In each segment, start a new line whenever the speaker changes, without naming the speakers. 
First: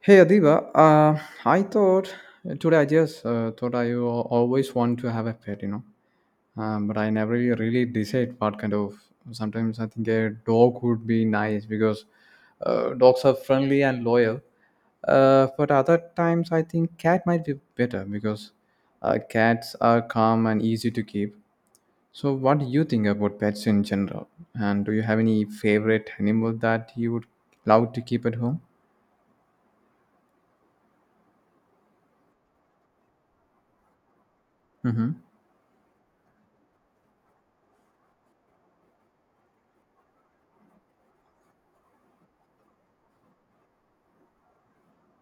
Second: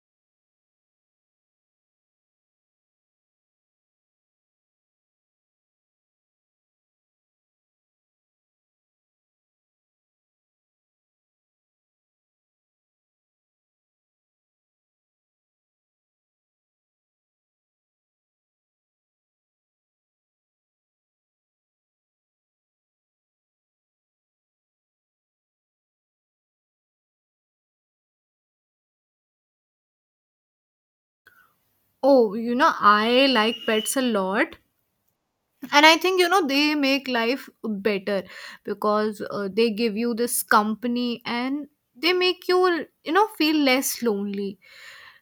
Hey Adiba, I thought today I just thought I always want to have a pet, you know, but I never really decide what kind of. Sometimes I think a dog would be nice because dogs are friendly and loyal. But other times I think cat might be better because cats are calm and easy to keep. So what do you think about pets in general? And do you have any favorite animal that you would love to keep at home?
Oh, you know, I like pets a lot.
Mm-hmm.
And I think, you know, they make life better because they give you this company and they make you, you know, feel less lonely.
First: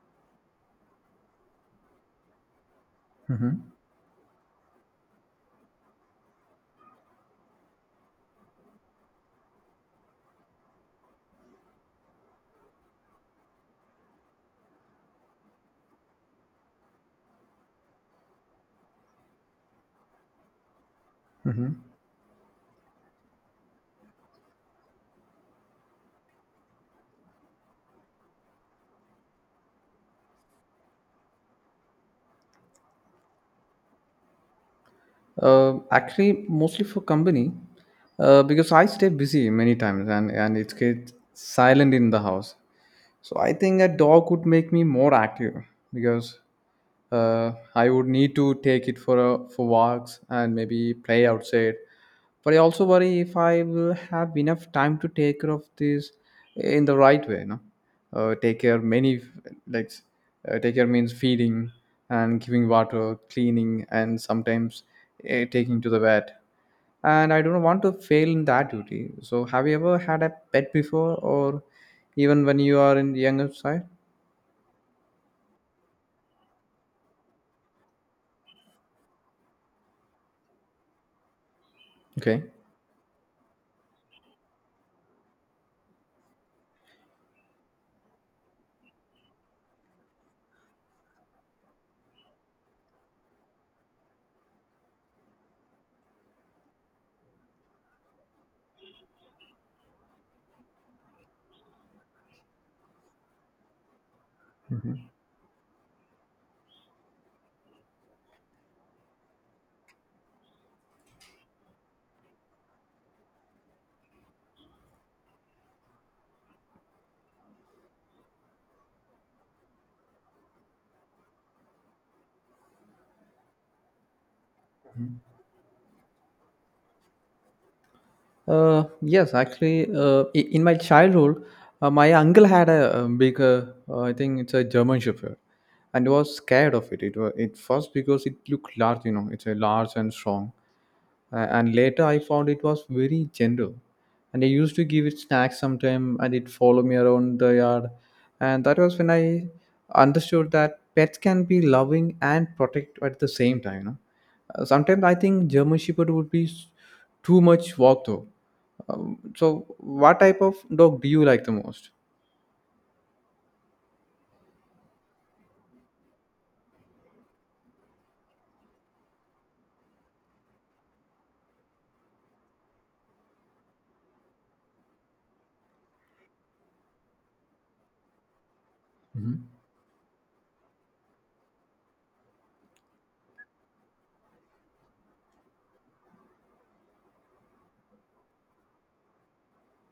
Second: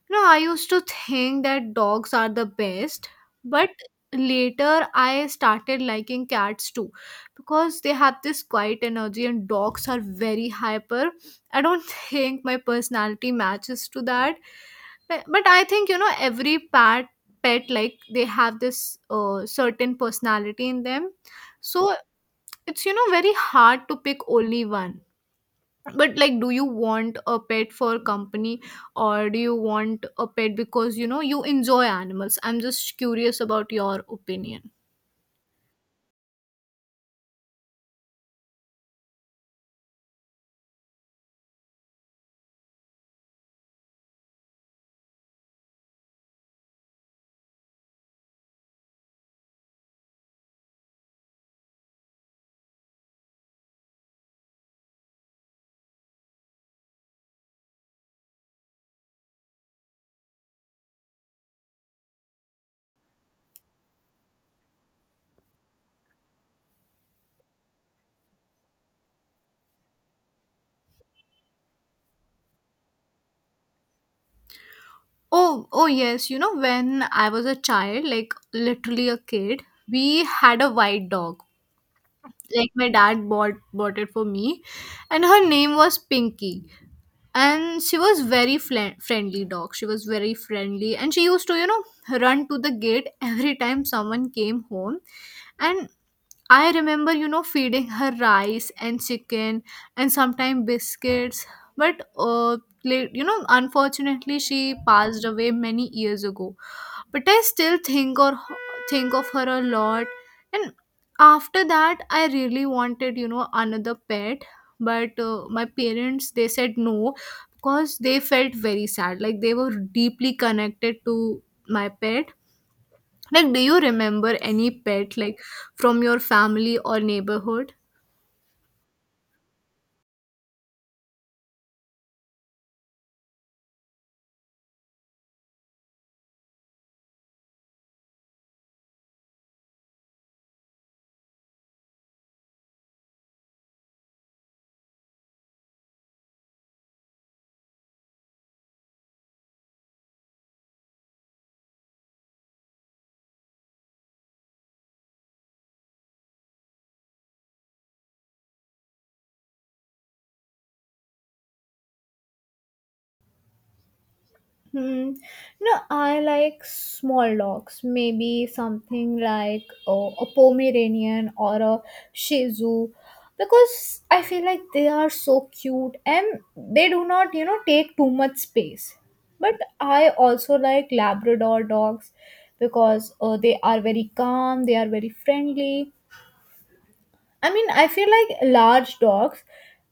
You know, I used to think that dogs are the best,
Mm-hmm.
but later I started liking cats too because they have this quiet energy and dogs are very hyper. I don't think my personality matches to that. But I think, you know, every pet like they have this certain personality in them
Mhm.
so it's, you know, very hard to pick only one. But like, do you want a pet for company, or do you want a pet because you know you enjoy animals? I'm just curious about your opinion.
Actually, mostly for company, because I stay busy many times and it gets silent in the house. So I think a dog would make me more active because I would need to take it for for walks and maybe play outside. But I also worry if I will have enough time to take care of this in the right way. No, uh, take care many like take care means feeding and giving water, cleaning, and sometimes taking to the vet. And I don't want to fail in that duty. So, have you ever had a pet before, or even when you are in the younger side?
Oh, yes, you know, when I was a child, like literally a kid, we had a white dog.
Okay.
Like my dad bought it for me, and her name was Pinky. And she was very fl- friendly dog she was very friendly, and she used to, you know, run to the gate every time someone came home. And I remember, you know, feeding her rice and chicken and sometimes biscuits. But you know, unfortunately she
Mhm.
passed away many years ago. But I still think of her a lot. And after that, I really wanted, you know, another pet, but my parents, they said no because they felt very sad. Like, they were deeply connected to my pet. Like, do you remember any pet like from your family or neighborhood?
Uh, yes, actually, in my childhood, my uncle had a big I think it's a German Shepherd, and was scared of it. It was it first because it looked large, you know, it's a large and strong. And later I found it was very gentle, and I used to give it snacks sometime, and it followed me around the yard, and that was when I understood that pets can be loving and protect at the same time, you know. Sometimes I think German Shepherd would be too much work though. Um, so what type of dog do you like the most?
Hmm. No, I like small dogs. Maybe something like a Pomeranian or a Shih Tzu, because I feel like they are so cute and they do not, you know, take too much space.
Mhm.
But I also like Labrador dogs because they are very calm. They are very friendly. I mean, I feel like large dogs,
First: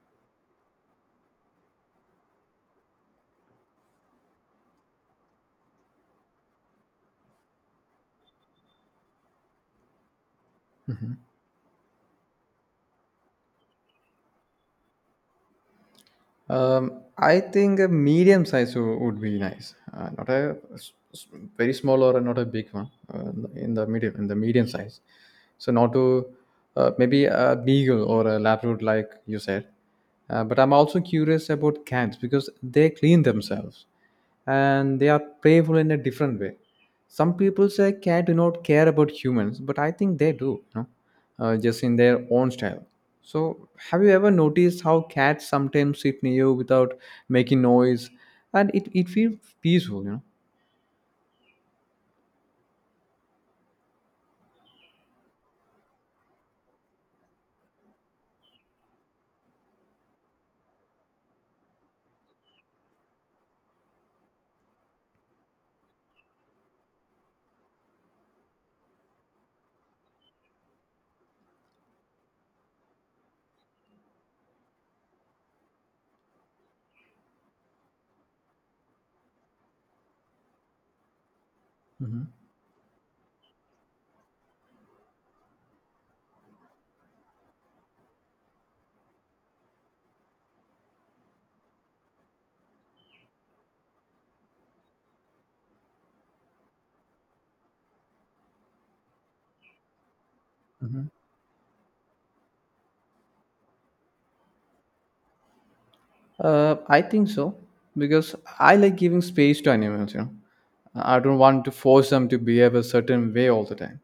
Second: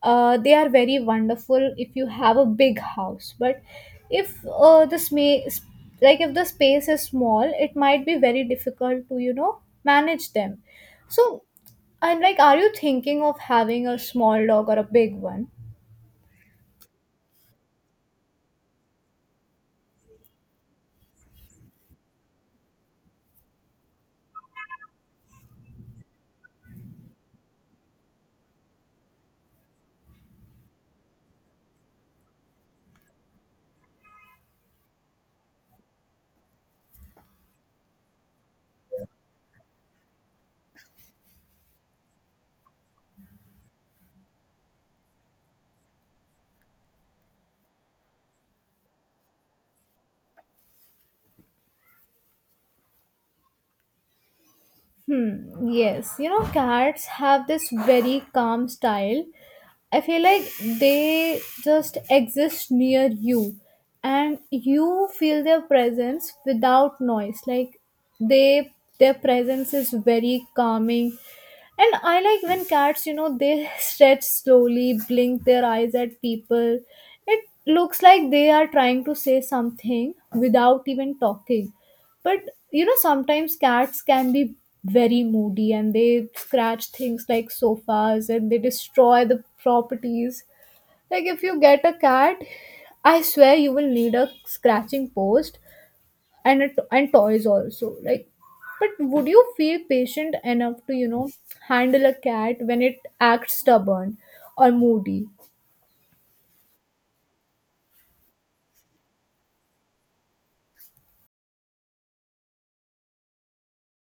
they are very wonderful if you have a big house. But if like if the space is small, it might be very difficult to, you know, manage them. So I'm like, are you thinking of having a small dog or a big one?
I think a medium size would be nice. Not a very small or not a big one. In the medium size. So not to maybe a beagle or a Labrador, like you said. But I'm also curious about cats because they clean themselves and they are playful in a different way. Some people say cat do not care about humans, but I think they do, you know, just in their own style. So have you ever noticed how cats sometimes sit near you without making noise, and it feels peaceful, you know?
Hmm, yes, you know, cats have this very calm style. I feel like they just exist near you and you feel their presence without noise. Like, they their presence is very calming. And I like when cats, you know, they stretch slowly, blink their eyes at people. It looks like they are trying to say something without even talking.
Mhm.
But you know, sometimes cats can be very moody, and they scratch things like sofas and they destroy the properties. Like, if you get a cat, I swear you will need a scratching post and and toys also. Like, but would you feel patient enough to,
Hmm.
you know, handle a cat when it acts stubborn or moody?
I think so, because I like giving space to animals. You know, I don't want to force them to behave a certain way all the time.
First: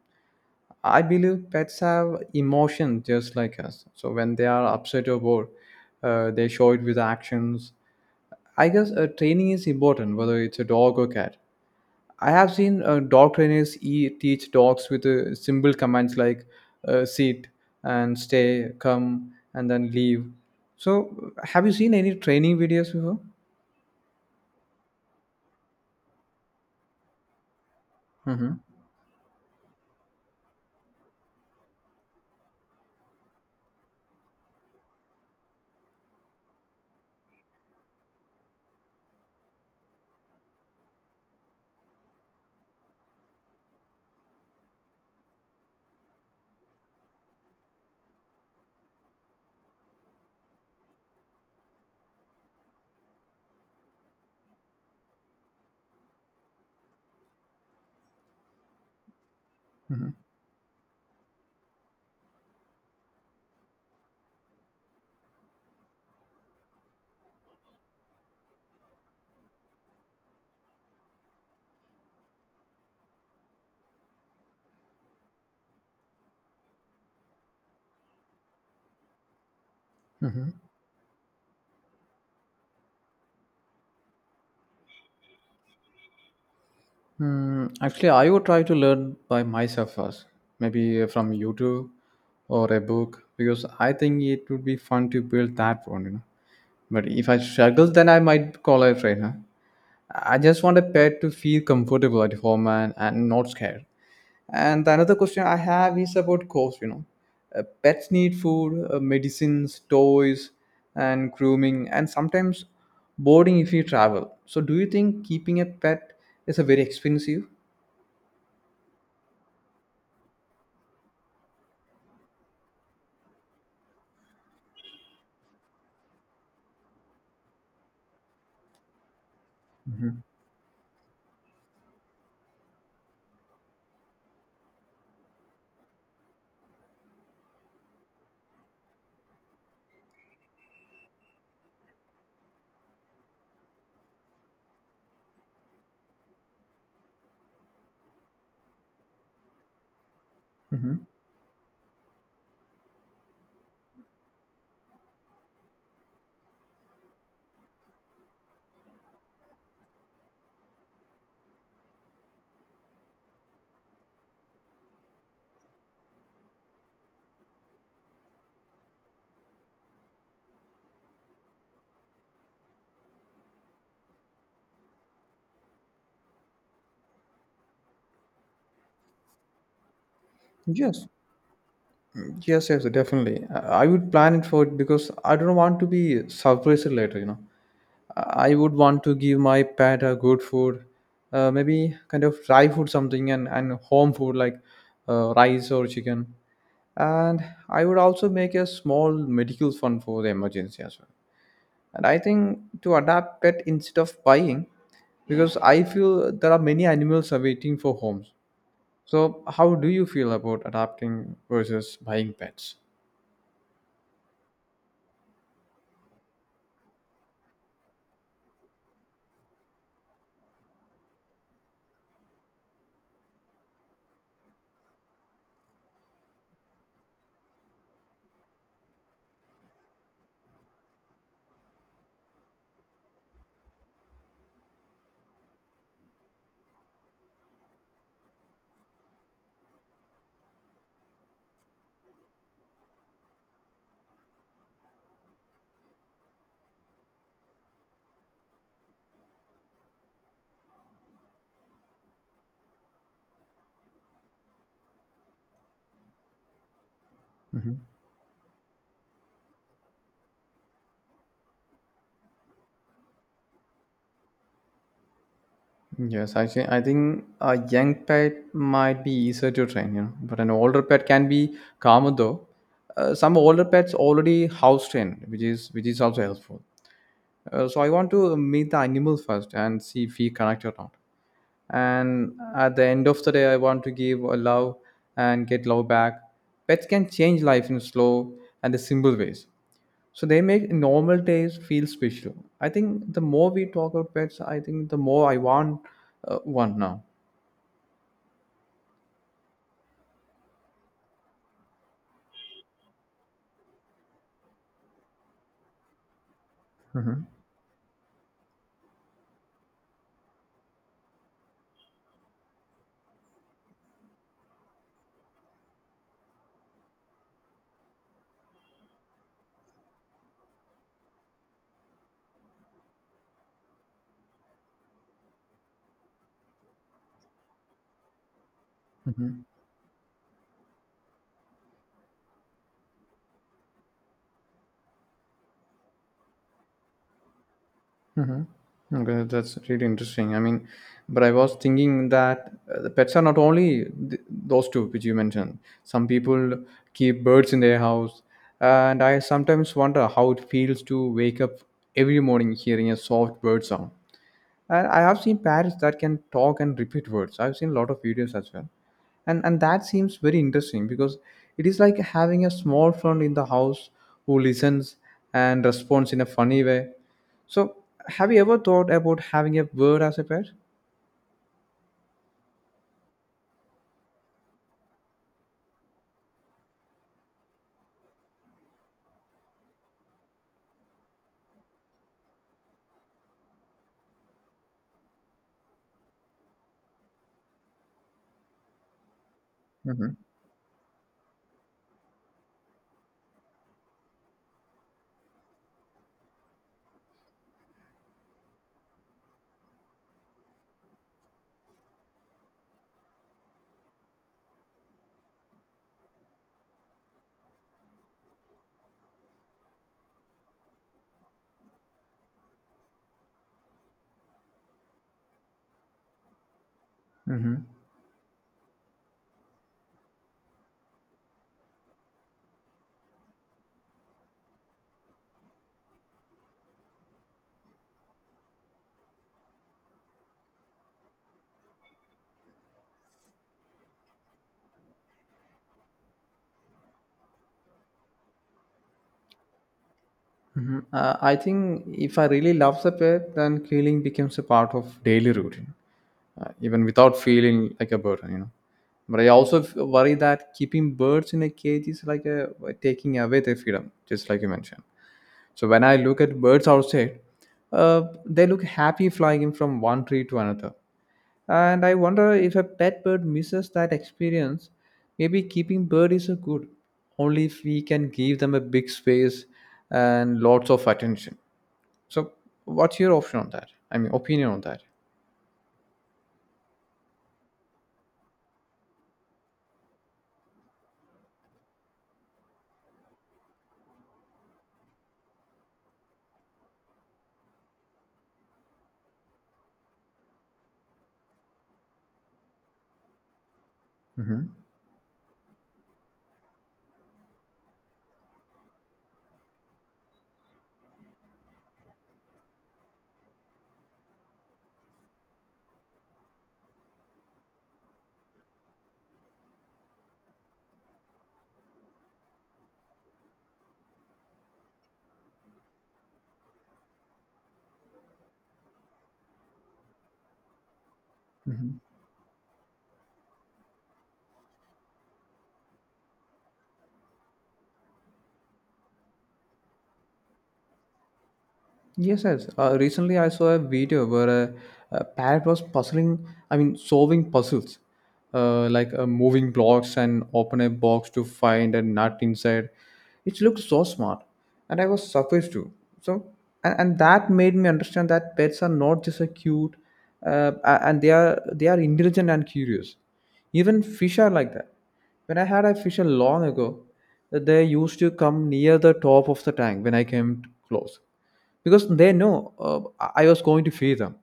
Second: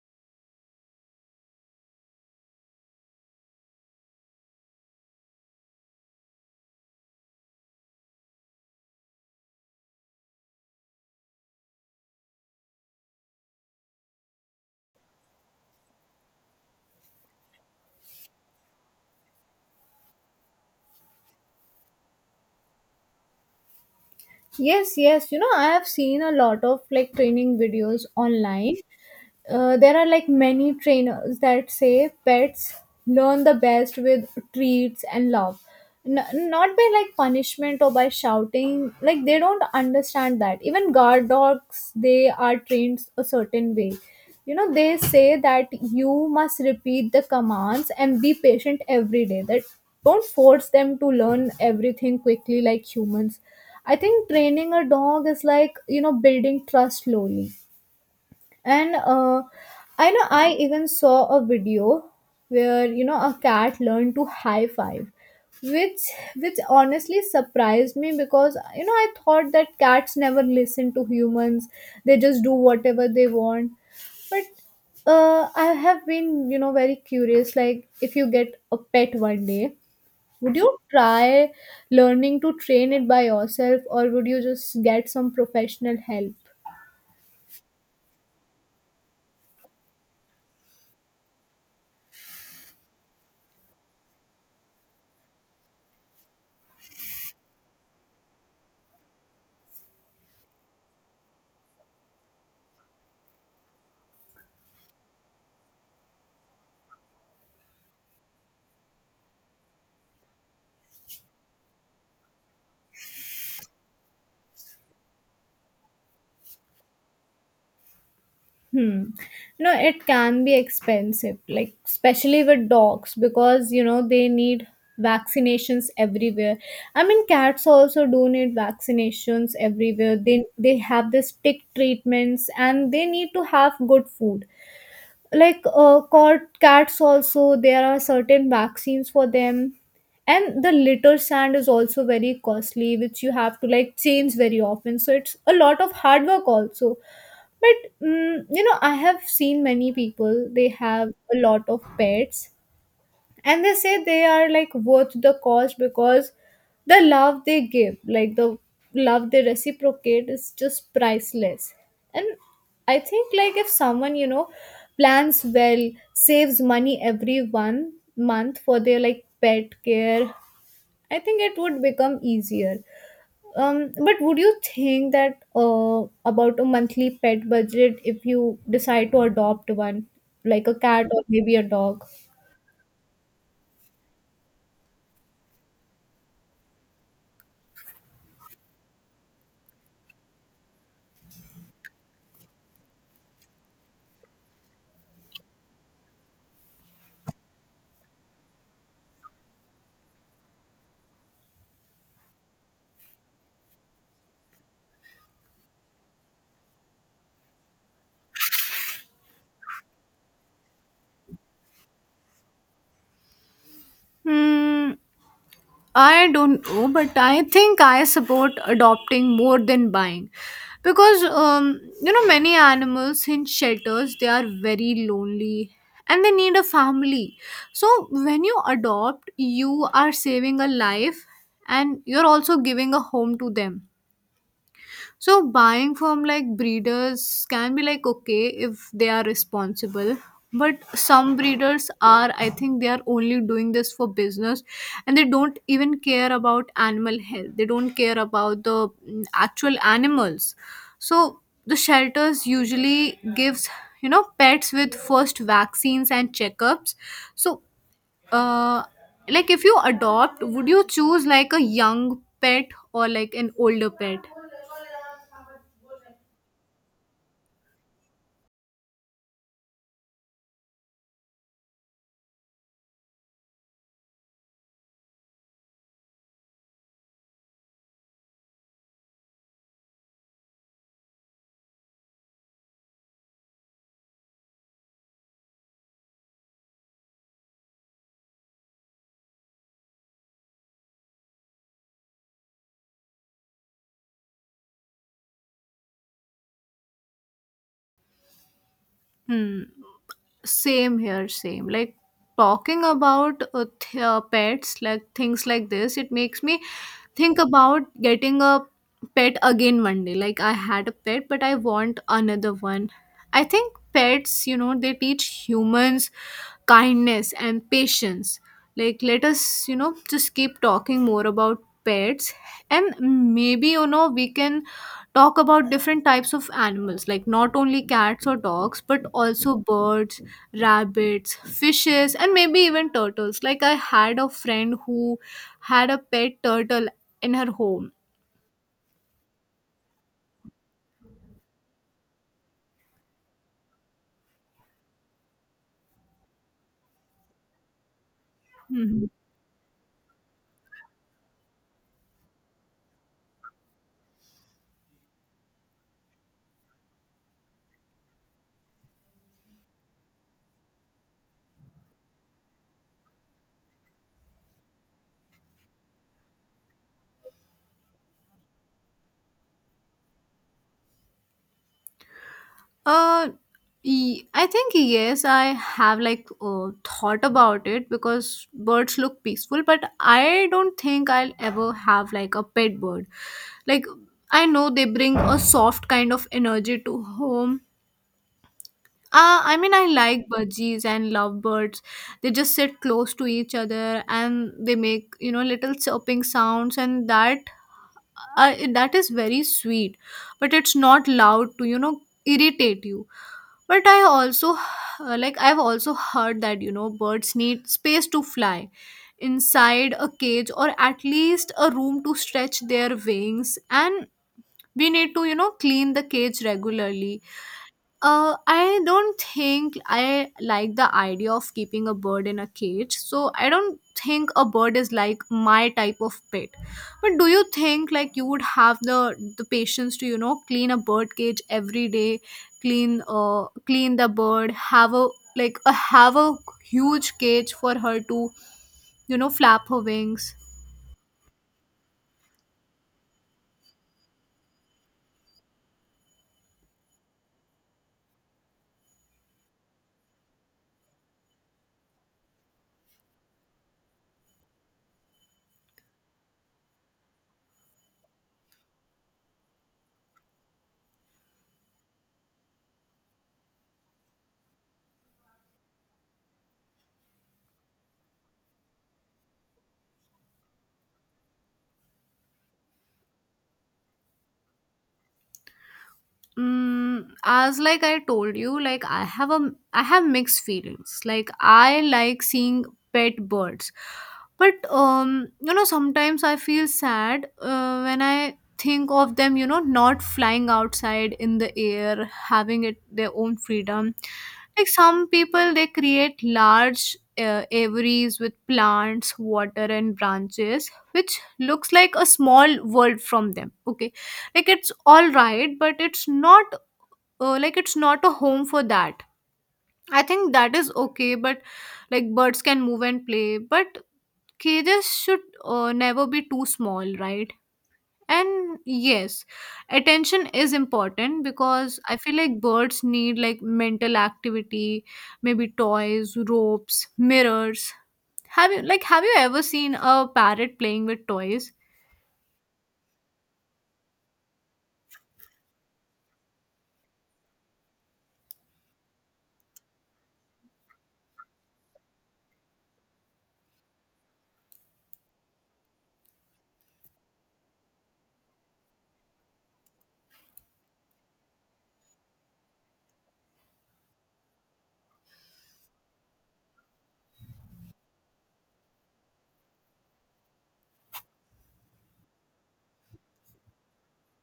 I believe pets have emotion just like us. So when they are upset or bored, they show it with actions. I guess training is important, whether it's a dog or cat. I have seen dog trainers teach dogs with simple commands like sit and stay, come and then leave. So, have you seen any training videos before?
Yes, yes. You know, I have seen a lot of like training videos
Mm-hmm.
online. There are like many trainers that say pets learn the best with treats and love, N- not by like punishment or by shouting. Like, they don't understand that. Even guard dogs, they are trained a certain way, you know. They say that you must repeat the commands and be patient every day, that don't force them to learn everything quickly like humans. I think training a dog is like, you know, building trust slowly. And
Mm-hmm.
I know, I even saw a video where, you know, a cat learned to high five, which which honestly surprised me, because you know, I thought that cats never listen to humans; they just do whatever they want. But I have been, you know, very curious. Like, if you get a pet one day,
Mm-hmm.
would you try learning to train it by yourself, or would you just get some professional help?
Hmm, actually, I would try to learn by myself first, maybe from YouTube or a book, because I think it would be fun to build that one, you know. But if I struggle, then I might call a trainer. I just want a pet to feel comfortable at home and not scared. And the another question I have is about cost, you know. Pets need food, medicines, toys, and grooming, and sometimes boarding if you travel. So, do you think keeping a pet is a very expensive?
Hmm. No, it can be expensive, like especially with dogs, because you know they need vaccinations everywhere. I mean, cats also do need vaccinations everywhere.
Hmm.
They have this tick treatments and they need to have good food. Like cats also, there are certain vaccines for them. And the litter sand is also very costly, which you have to like change very often. So it's a lot of hard work also. But you know, I have seen many people, they
Hmm.
have a lot of pets, and they say they are like worth the cost because the love they give, like the love they reciprocate is just priceless. And I think like if someone, you know, plans well, saves money every one month for their like pet care, I think it would become easier. But would you think that about a monthly pet budget if you decide to adopt one, like a cat
Yes.
or maybe a dog?
Yes, yes, definitely. I would plan it for it because I don't want to be surprised later, you know. I would want to give my pet a good food, maybe kind of dry food something and home food like rice or chicken. And I would also make a small medical fund for the emergency as well. And I think to adapt pet instead of buying, because I feel there are many animals are waiting for homes. So how do you feel about adapting versus buying pets?
Hmm, I don't know, but I think I support adopting more than buying because you know, many animals in shelters, they are very lonely and they need a family. So when you adopt, you are saving a life and you're also giving a home to them. So buying from like breeders can be like okay if they are responsible. But some breeders are, I think they are only doing this for business, and they don't even care about animal health. They don't care about the actual animals. So the shelters usually gives, you know, pets with first vaccines and checkups. So
Mhm.
uh like if you adopt, would you choose like a young pet or like an older pet?
Yes, actually, I think a young pet might be easier to train, you know, but an older pet can be calmer though. Some older pets already house trained, which is also helpful. So I want to meet the animal first and see if we connect or not. And at the end of the day, I want to give a love and get love back. Pets can change life in slow and simple ways. So they make normal days feel special. I think the more we talk about pets, I think the more I want one now.
Hmm. Same here, same. Like, talking about pets, like things like this, it makes me
Hmm.
think about getting a pet again one day. Like, I had a pet, but I want another one. I think pets, you know, they teach humans kindness and patience. Like, let us, you know, just keep talking more about pets, and maybe, you know, we can talk about different types of animals, like not only cats or dogs, but
Hmm.
also birds, rabbits, fishes, and maybe even turtles. Like, I had a friend who had a pet turtle in her home.
Hmm. Okay, that's really interesting. I mean, but I was thinking that the pets are not only those two which you mentioned. Some people keep birds in their house, and
Mhm.
I sometimes wonder how it feels to wake up every morning hearing a soft bird sound. I have seen parrots that can talk and repeat words. I've seen a lot of videos as well, and that seems very interesting because it is like having a small friend in the house who listens and responds in a funny way. So, have you ever thought about having a bird as a pet?
Uh, I think yes, I have like thought about it because birds look peaceful, but I don't think I'll ever have like a pet bird. Like, I know they bring a soft kind of energy to home. I mean, I
Mm-hmm.
like budgies and lovebirds. They just sit close to each other, and they make, you know, little chirping sounds, and that is very sweet. But it's not loud to, you know, irritate you. But I also like, I've also heard that, you know, birds need space to fly inside a cage or at least a room to stretch their wings, and we need to, you know, clean the cage regularly.
Mm-hmm.
I don't think I like the idea of keeping a bird in a cage, so I don't think a bird is like my type of pet. But do you think like you would have the patience to, you know, clean a bird cage every day, clean clean the bird, have a have a huge cage for her to, you know, flap her wings?
Mm-hmm. I think if I really love the pet, then killing becomes a part of daily routine, even without feeling like a burden, you know. But I also worry that keeping birds in a cage is like a, taking away their freedom just like you mentioned. So when I look at birds outside, they look happy flying in from one tree to another, and I wonder if a pet bird misses that experience. Maybe keeping bird is a good only if we can give them a big space and lots of attention. So what's your option on that, I mean opinion on that?
Mm, as like I told you, like, I have mixed feelings. Like, I like seeing pet birds, but you know, sometimes I feel sad when I think of them. You know, not flying outside in the air, having it their own freedom.
Hmm.
Like, some people, they create large aviaries with plants, water, and branches, which looks like a small world from them. Okay, like it's all right, but it's not like, it's not a home for that. I think that is okay, but like, birds can move and play, but cages should never be too small, right? And yes, attention is important because I feel like birds need like mental activity, maybe toys, ropes, mirrors. Have you ever seen a parrot playing with toys?
Yes, yes. Recently, I saw a video where a parrot was puzzling, I mean, solving puzzles, like moving blocks and open a box to find a nut inside. It looked so smart, and I was surprised too. So, and that made me understand that pets are not just a cute, and they are intelligent and curious. Even fish are like that. When I had a fish long ago, they used to come near the top of the tank when I came close because they know I was going to feed them.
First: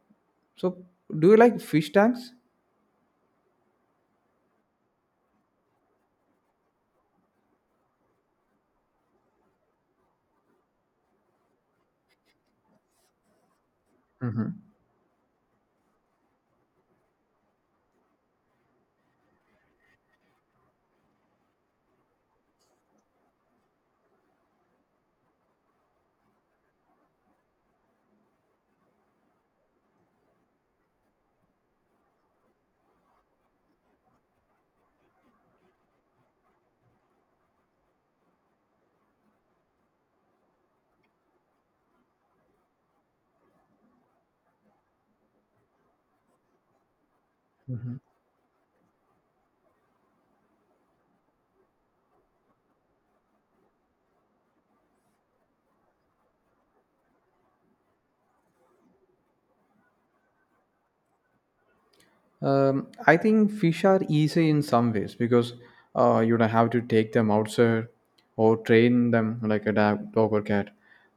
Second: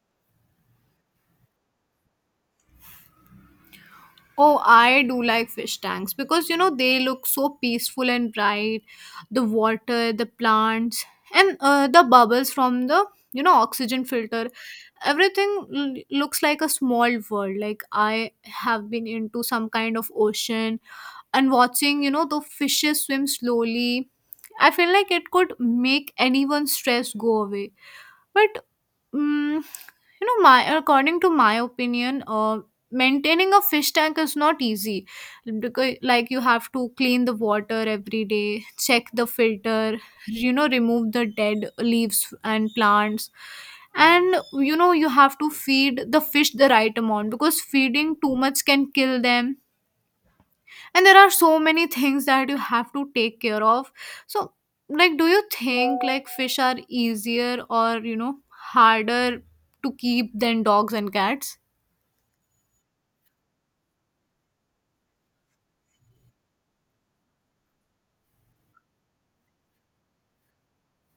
So, do you like fish tanks?
Oh, I do like fish tanks because, you know, they look so peaceful and bright. The water, the plants, and the bubbles from the, you know, oxygen filter.
Hmm.
Everything looks like a small world. Like, I have been into some kind of ocean and watching, you know, the fishes swim slowly. I feel like it could make anyone's stress go away. But Mm, you know, my according to my opinion, maintaining a fish tank is not easy because, like, you have to clean the water every day, check the filter, remove the dead leaves and plants, and you have to feed the fish the right amount because feeding too much can kill them, and there are so many things that you have to take care of, so like do you think like fish are easier or harder to keep than dogs and cats?
Um, I think fish are easy in some ways because you don't have to take them outside or train them like a dog or cat.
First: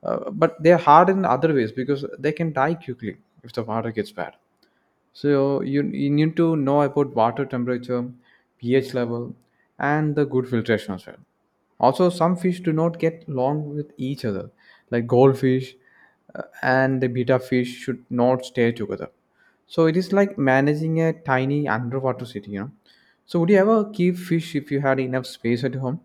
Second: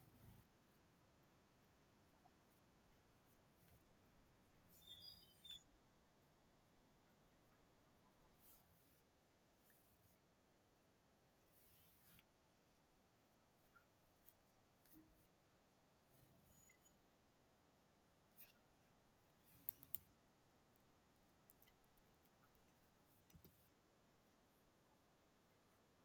But they are hard in other ways because they can die quickly if the water gets bad. So you need to know about water temperature, pH level, and the good filtration as well. Also, some fish do not get along with each other, like goldfish and the beta fish should not stay together. So it is like managing a tiny underwater city, you know. So would you ever keep fish if you had enough space at home?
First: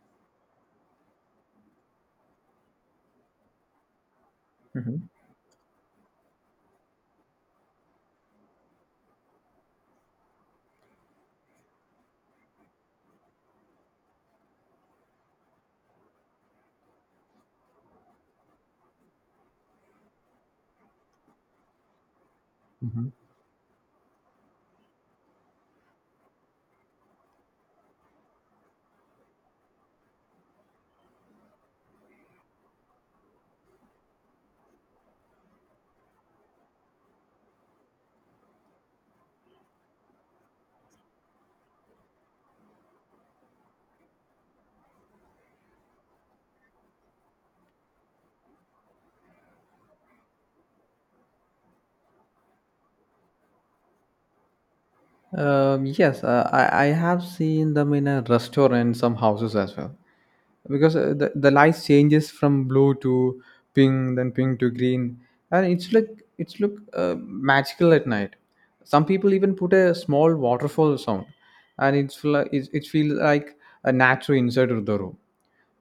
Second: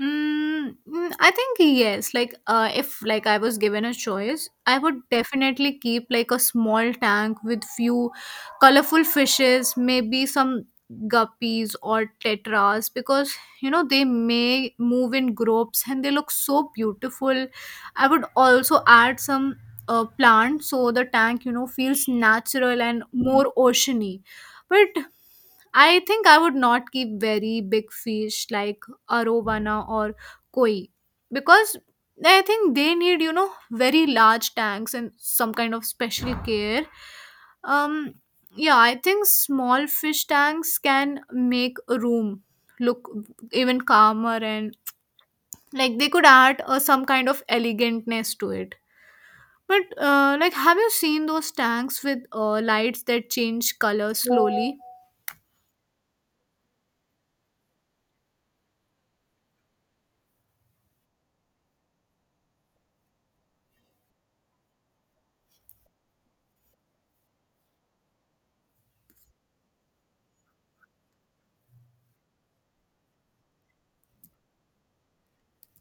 I think yes. Like, if like I was given a choice, I would
Hmm.
definitely keep like a small tank with few colorful fishes, maybe some guppies or tetras, because you know they may move in groups and they look so beautiful. I would also add some plants so the tank feels natural and
Hmm.
more oceany. But I think I would not keep very big fish like arowana or koi, because I think they need, you know, very large tanks and some kind of special care. Um yeah, I think small fish tanks can make a room look even calmer, and like they could add some kind of elegantness to it. But like have you seen those tanks with lights that change color slowly?
Yes, I have seen them in a restaurant, some houses as well, because the light changes from blue to pink, then pink to green, and it's like it's look magical at night. Some people even put a small waterfall sound, and it's like it feels like a natural inside of the room.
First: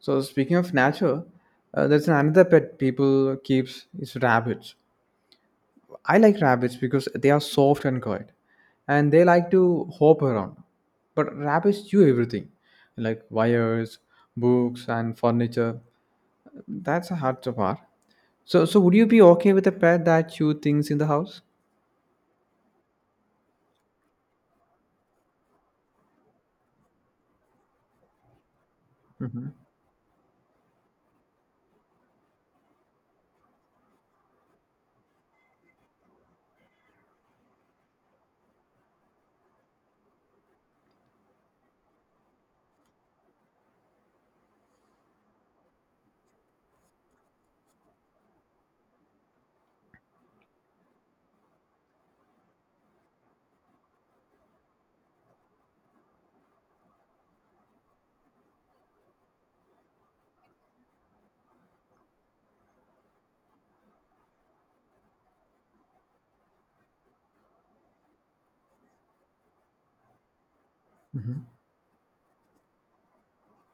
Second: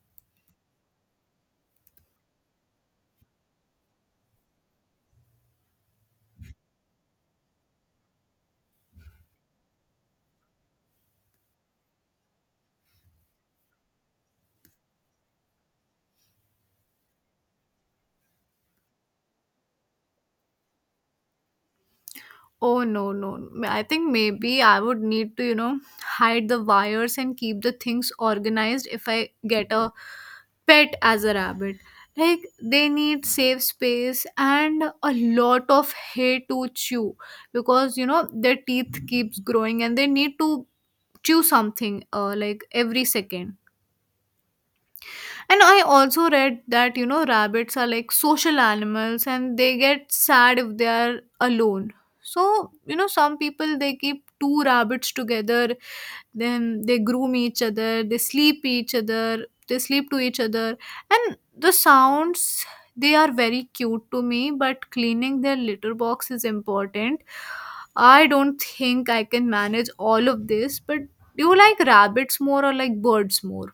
So speaking of nature, there's another pet people keeps is rabbits. I like rabbits because they are soft and quiet, and they like to hop around. But rabbits chew everything, like wires, books, and furniture. That's a hard part. So would you be okay with a pet that you things in the house?
Oh no, no, no. I think maybe I would need to, you know, hide the wires and keep the things organized if I
Hmm.
get a pet as a rabbit. Like they need safe space and a lot of hay to chew because you know their teeth keeps growing and they need to chew something like every second. And I also read that, you know, rabbits are like social animals and they get sad if they are alone. So, you know, some people they keep two rabbits together, then they groom each other, they sleep each other, they sleep to each other. And the sounds, they are very cute to me, but cleaning their litter box is important. I don't think I can manage all of this, but do you like rabbits more or like birds more?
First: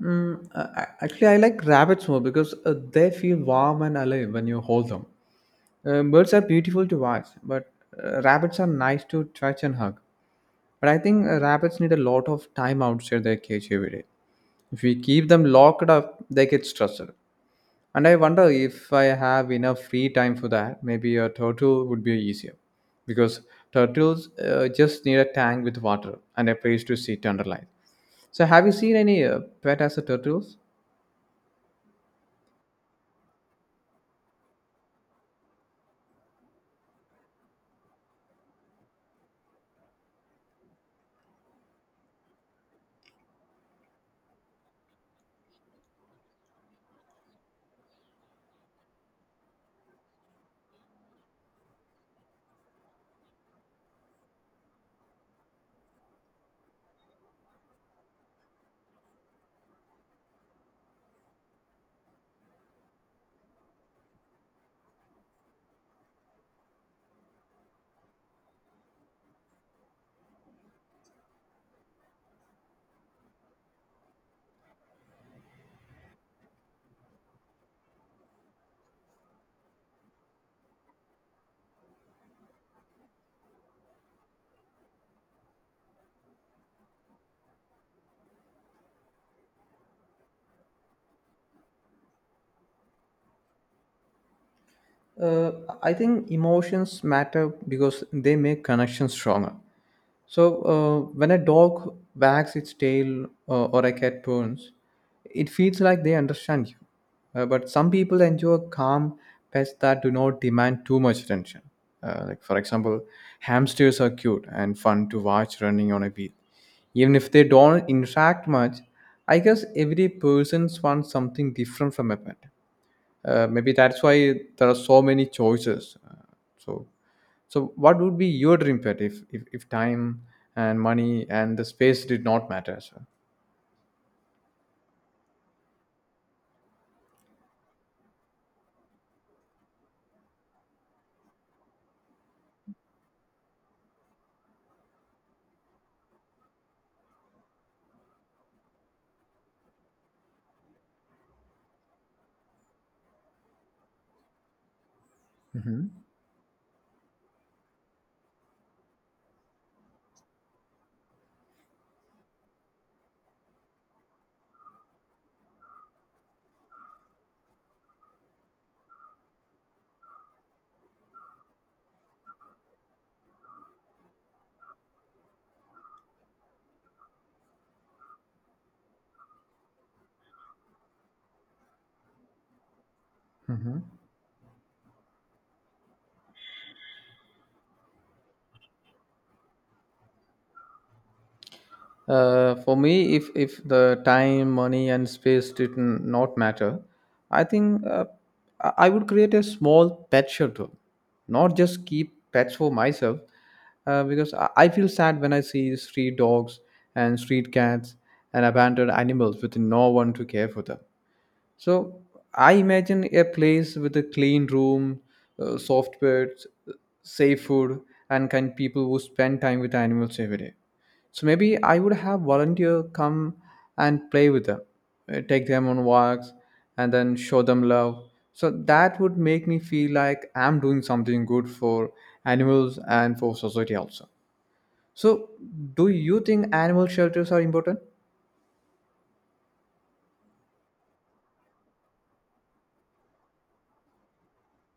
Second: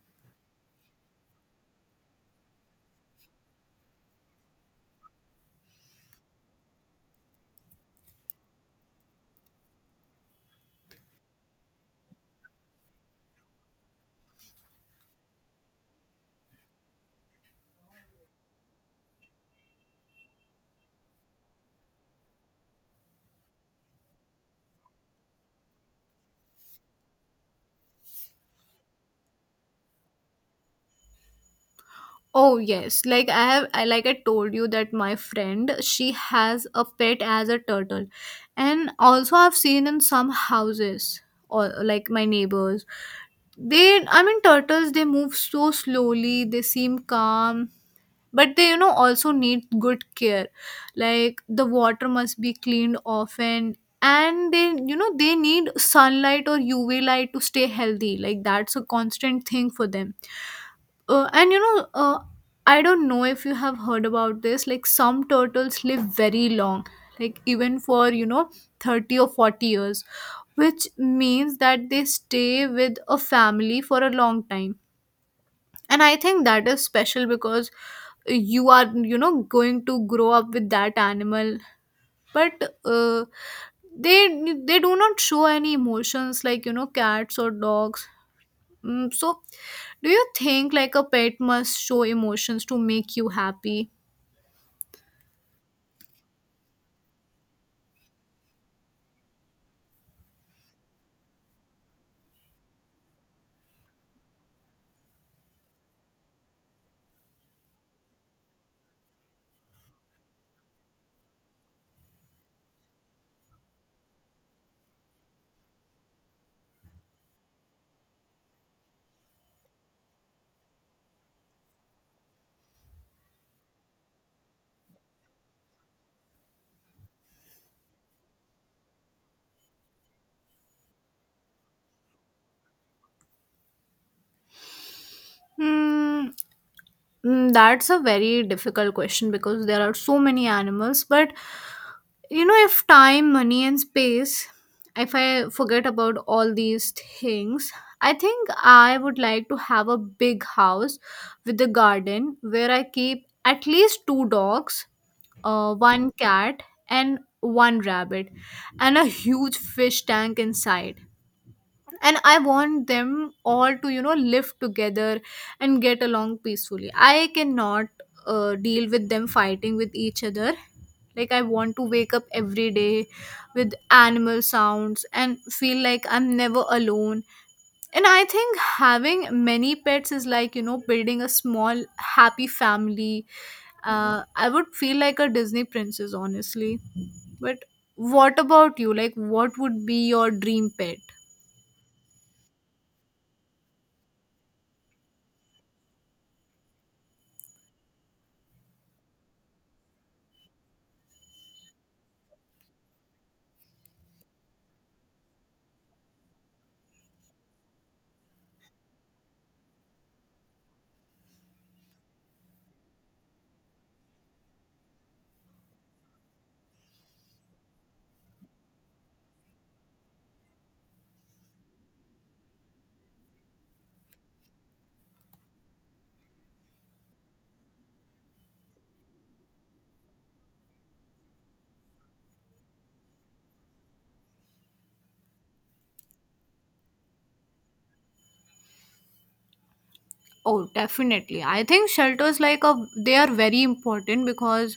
Mm, actually, I like rabbits more because they feel warm and alive when you hold them. Birds are beautiful to watch, but rabbits are nice to touch and hug. But I think rabbits need a lot of time outside their cage every day. If we keep them locked up, they get stressed. And I wonder if I have enough free time for that. Maybe a turtle would be easier. Because turtles just need a tank with water and a place to sit under light. So, have you seen any pet as a turtles?
Oh yes, like I like I told you that my friend, she has a pet as a turtle. And also I've seen in some houses or like my neighbors, they, I mean turtles, they move so slowly, they seem calm, but they you know also need good care. Like the water must be cleaned often and they, you know, they need sunlight or UV light to stay healthy. Like that's a constant thing for them. And I don't know if you have heard about this. Like some turtles live very long, like even for you know 30 or 40 years, which means that they stay with a family for a long time. And I think that is special because you are, you know, going to grow up with that animal, but they they do not show any emotions like you know cats or dogs. So, do you think like a pet must show emotions to make you happy?
Uh, I think emotions matter because they make connections stronger. So when a dog wags its tail or a cat purrs, it feels like they understand you. But some people enjoy calm pets that do not demand too much attention. For example, hamsters are cute and fun to watch running on a wheel. Even if they don't interact much, I guess every person wants something different from a pet. Maybe that's why there are so many choices. So, so what would be your dream pet if time and money and the space did not matter?
Hmm, that's a very difficult question because there are so many animals. But you know, if time, money, and space, if I forget about all these things, I think I would like to have a big house with a garden where I keep at least two dogs,
Mm-hmm.
one cat, and one rabbit, and a huge fish tank inside, and I want them all to, you know, live together and get along peacefully. I cannot deal with them fighting with each other. Like I want to wake up every day with animal sounds and feel like I'm never alone, and I think having many pets is like, you know, building a small happy family. I would feel like a Disney princess, honestly. But what about you, like what would be your dream pet?
For me, if the time, money, and space did not matter, I think I would create a small pet shelter, not just keep pets for myself, because I feel sad when I see street dogs and street cats and abandoned animals with no one to care for them. So I imagine a place with a clean room, soft beds, safe food, and kind people who spend time with animals every day. So maybe I would have volunteer come and play with them, take them on walks, and then show them love. So that would make me feel like I'm doing something good for animals and for society also. So do you think animal shelters are important?
Oh, definitely. I think shelters, like, a they are very important because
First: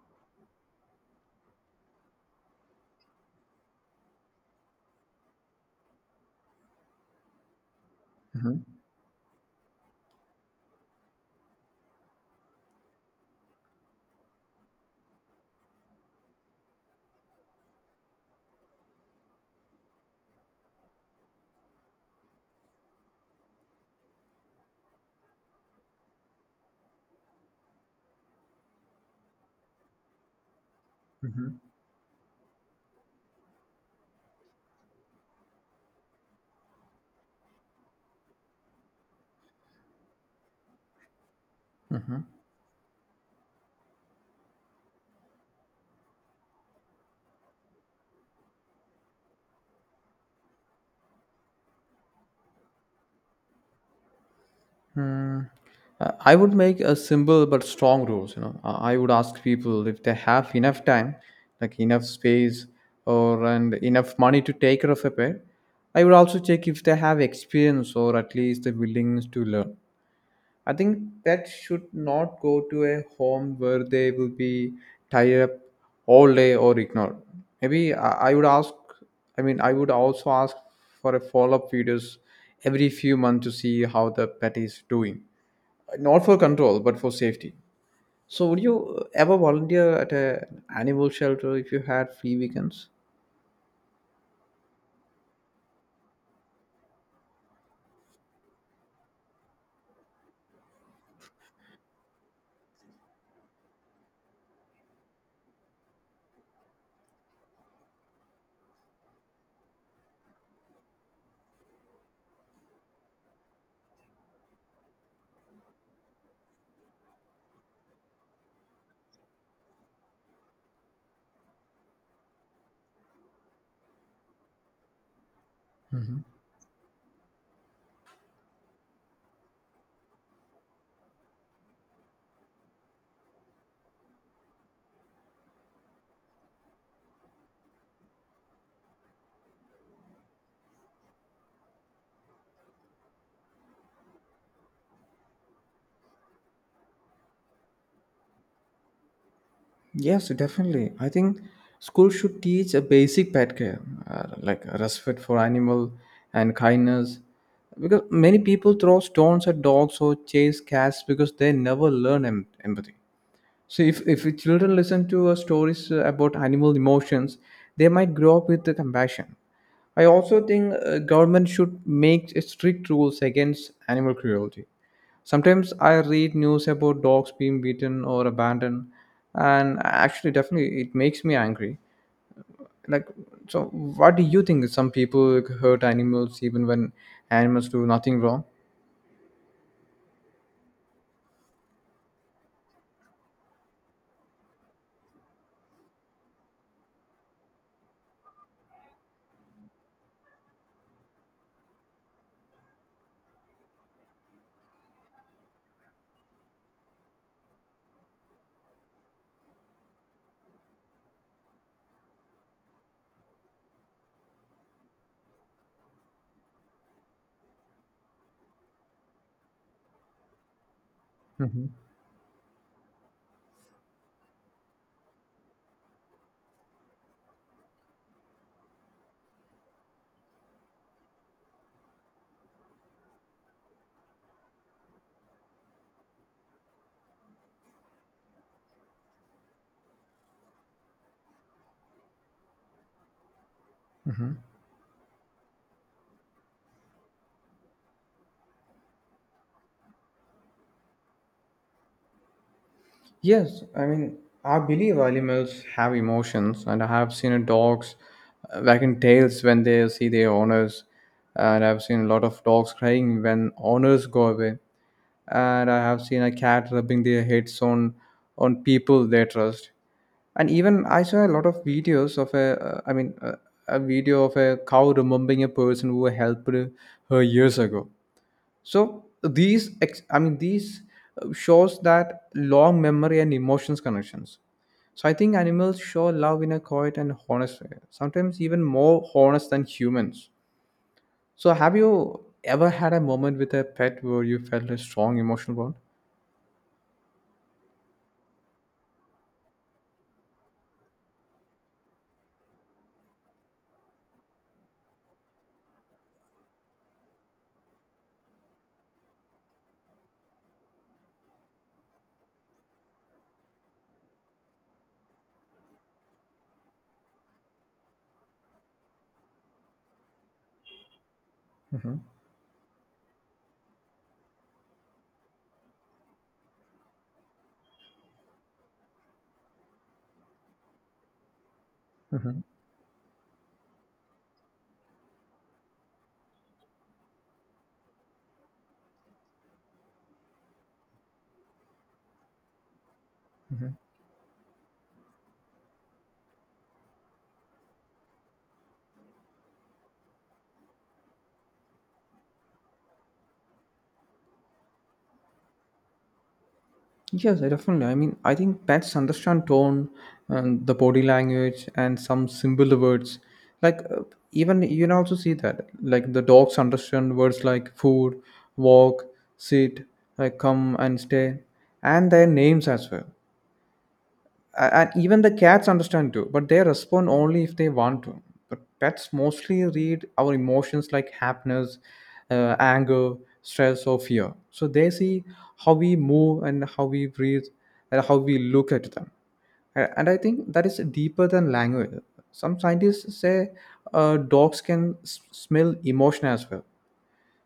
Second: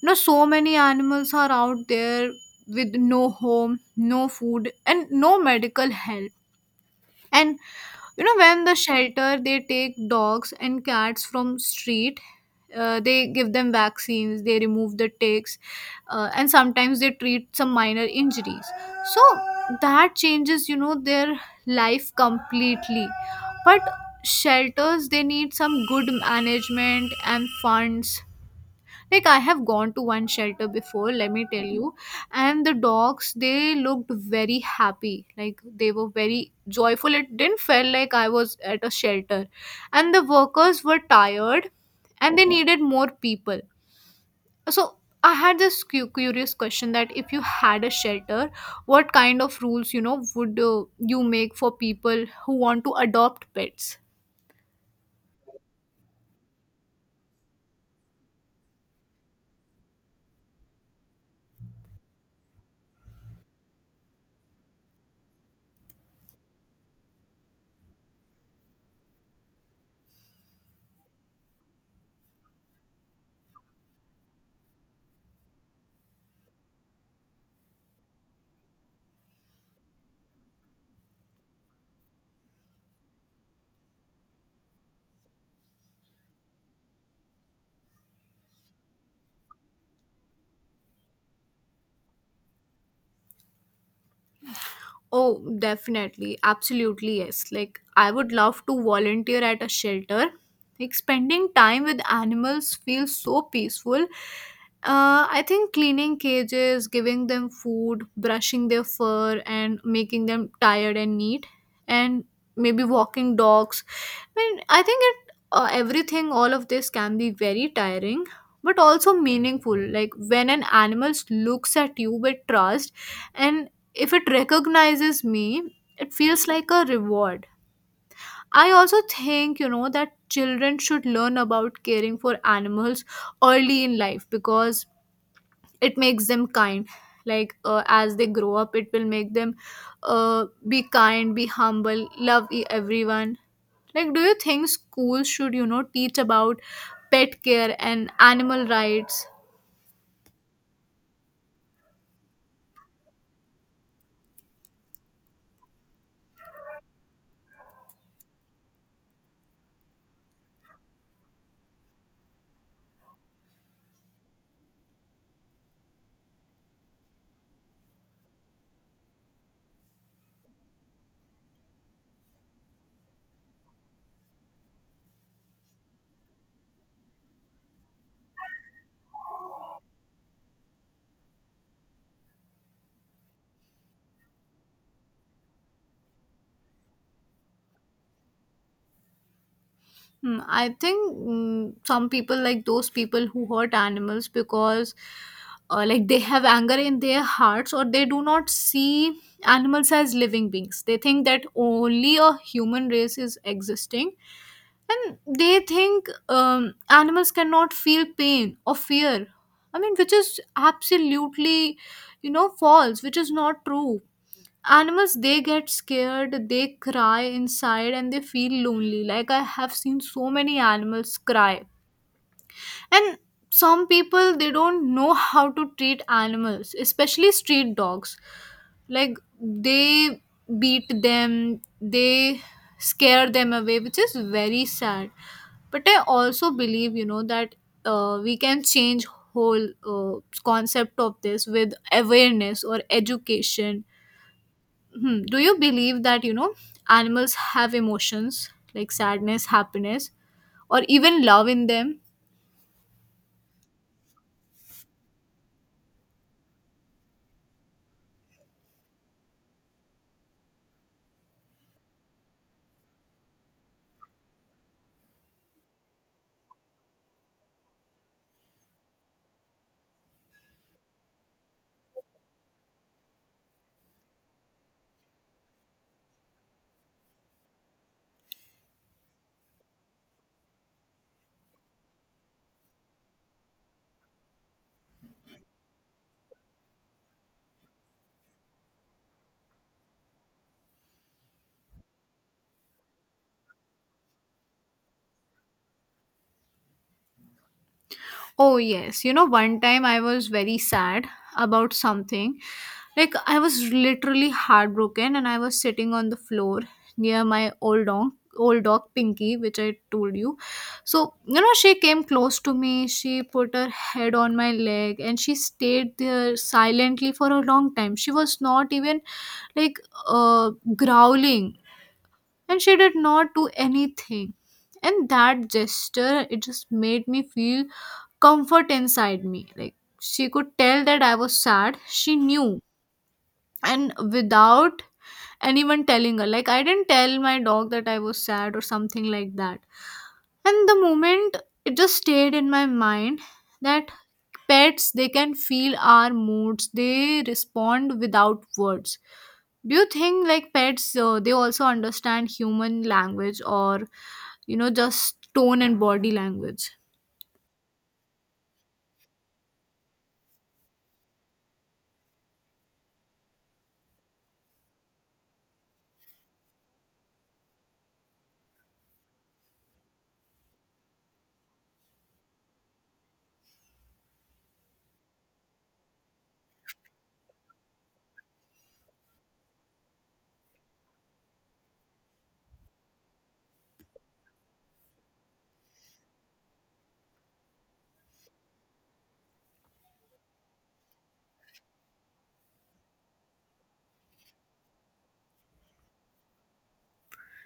you know so many animals are out there with no home, no food, and no medical help. And you know
hmm
when the shelter they take dogs and cats from street, they give them vaccines, they remove the ticks, and sometimes they treat some minor injuries. So that changes, you know, their life completely. But shelters, they need some good management and funds. Like I have gone to one shelter before, let me tell you, and the dogs they looked very happy. Like they were very joyful. It didn't feel like I was at a shelter. And the workers were tired
hmm
and they needed more people. So I had this curious question, that if you had a shelter, what kind of rules, you know, would you make for people who want to adopt pets?
Hmm. I would make a simple but strong rules. You know, I would ask people if they have enough time, like enough space, or and enough money to take care of a pet. I would also check if they have experience or at least the willingness to learn. I think pets should not go to a home where they will be tied up all day or ignored. Maybe I would ask. I mean, I would also ask for a follow-up videos every few months to see how the pet is doing, not for control, but for safety. So, would you ever volunteer at a animal shelter if you had free weekends?
Oh, definitely. Absolutely, yes. Like, I would love to volunteer at a shelter. Like, spending time with animals feels so peaceful. I think cleaning cages, giving them food, brushing their fur, and making them tired and neat, and maybe walking dogs. I mean, I think it, everything, all of this can be very tiring, but also meaningful. Like when an animal looks at you with trust, and if it recognizes me, it
hmm
feels like a reward. I also think, you know, that children should learn about caring for animals early in life because it makes them kind. Like, as they grow up, it will make them be kind, be humble, love everyone. Like, do you think schools should, you know, teach about pet care and animal rights?
Yes, definitely. I think school should teach a basic pet care, like respect for animal and kindness. Because many people throw stones at dogs or chase cats because they never learn empathy. So if the children listen to stories about animal emotions, they might grow up with the compassion. I also think government should make strict rules against animal cruelty. Sometimes I read news about dogs being beaten or abandoned, and actually, definitely, it makes me angry. Like, so what do you think? Some people hurt animals even when animals do nothing wrong.
I think some people, like those people who hurt animals, because like they have anger in their hearts or they do not see animals as living beings. They think that only a human race is existing, and they think animals cannot feel pain or fear. I mean, which is absolutely, you know, false, which is not true. Animals, they get scared, they cry inside, and they feel lonely. Like I have seen so many animals cry.
hmm
And some people, they don't know how to treat animals, especially street dogs. Like they beat them, they scare them away, which is very sad. But I also believe, you know, that we can change whole concept of this with awareness or education. Hmm. Do you believe that, you know, animals have emotions like sadness, happiness, or even love in them?
Yes, I mean, I believe animals have emotions, and I have seen a dogs wagging tails when they see their owners, and I've seen a lot of dogs crying when owners go away, and I have seen a cat rubbing their heads on people they trust, and even I saw a lot of videos of a video of a cow remembering a person who helped her years ago. So these, ex- I mean, these shows that long memory and emotions connections. So I think animals show love in a quiet and honest way, sometimes even more honest than humans. So have you ever had a moment with a pet where you felt a strong emotional
Oh, yes. You know, one time I was very sad about something. Like, I was literally heartbroken and I was sitting on the floor near my old dog Pinky, which I told you. So, you know, she came close to me. She put her head on my leg and she stayed there silently for a long time. She was not even like growling,
bond?
and she did not do anything. And that gesture, it just made me feel comfort inside me. Like she could tell that I was sad. She
hmm
knew, and without anyone telling her, like I didn't tell my dog that I was sad or something like that. And the moment, it just stayed in my mind,
hmm
that pets, they can feel our moods, they respond without words. Do you think like pets they also understand human language, or you know just tone and body language?
Yes, I definitely. I mean, I think pets understand tone and the body language and some symbol words. Like, even you can also see that. Like, the dogs understand words like food, walk, sit, like come and stay, and their names as well. And even the cats understand too, but they respond only if they want to. But pets mostly read our emotions like happiness, anger, stress or fear. So they see how we move and how we breathe and how we look at them. And I think that is deeper than language. Some scientists say dogs can smell emotion as well.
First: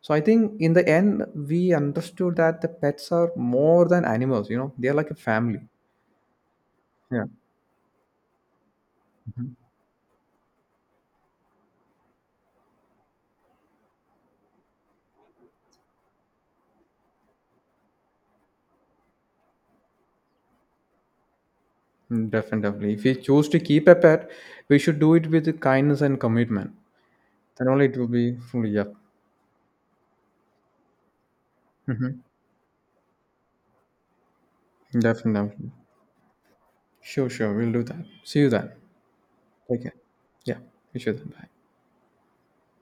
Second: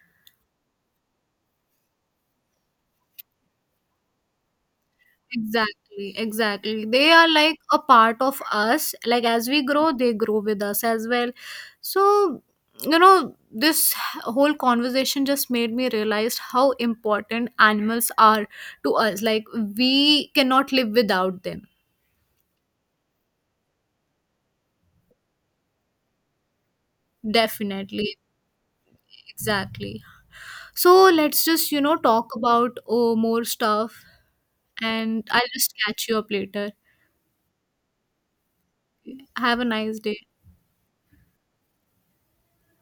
So I think in the end we understood that the pets are more than animals. You know, they are like a family.
Exactly, exactly, they are like a part of us. Like as we grow, they grow with us as well. So you know this whole conversation just made me realize how important animals are to us, like we cannot live without them.
Mm, definitely. If we choose to keep a pet, we should do it with kindness and commitment. Then only it will
Definitely,
be fully up.
exactly. So let's just, you know,
hmm
talk about oh, more stuff and I'll
Definitely.
just catch you up later.
Sure, sure. We'll do that. See you then.
Have a
Take care.
nice day.
Yeah. We should. Bye.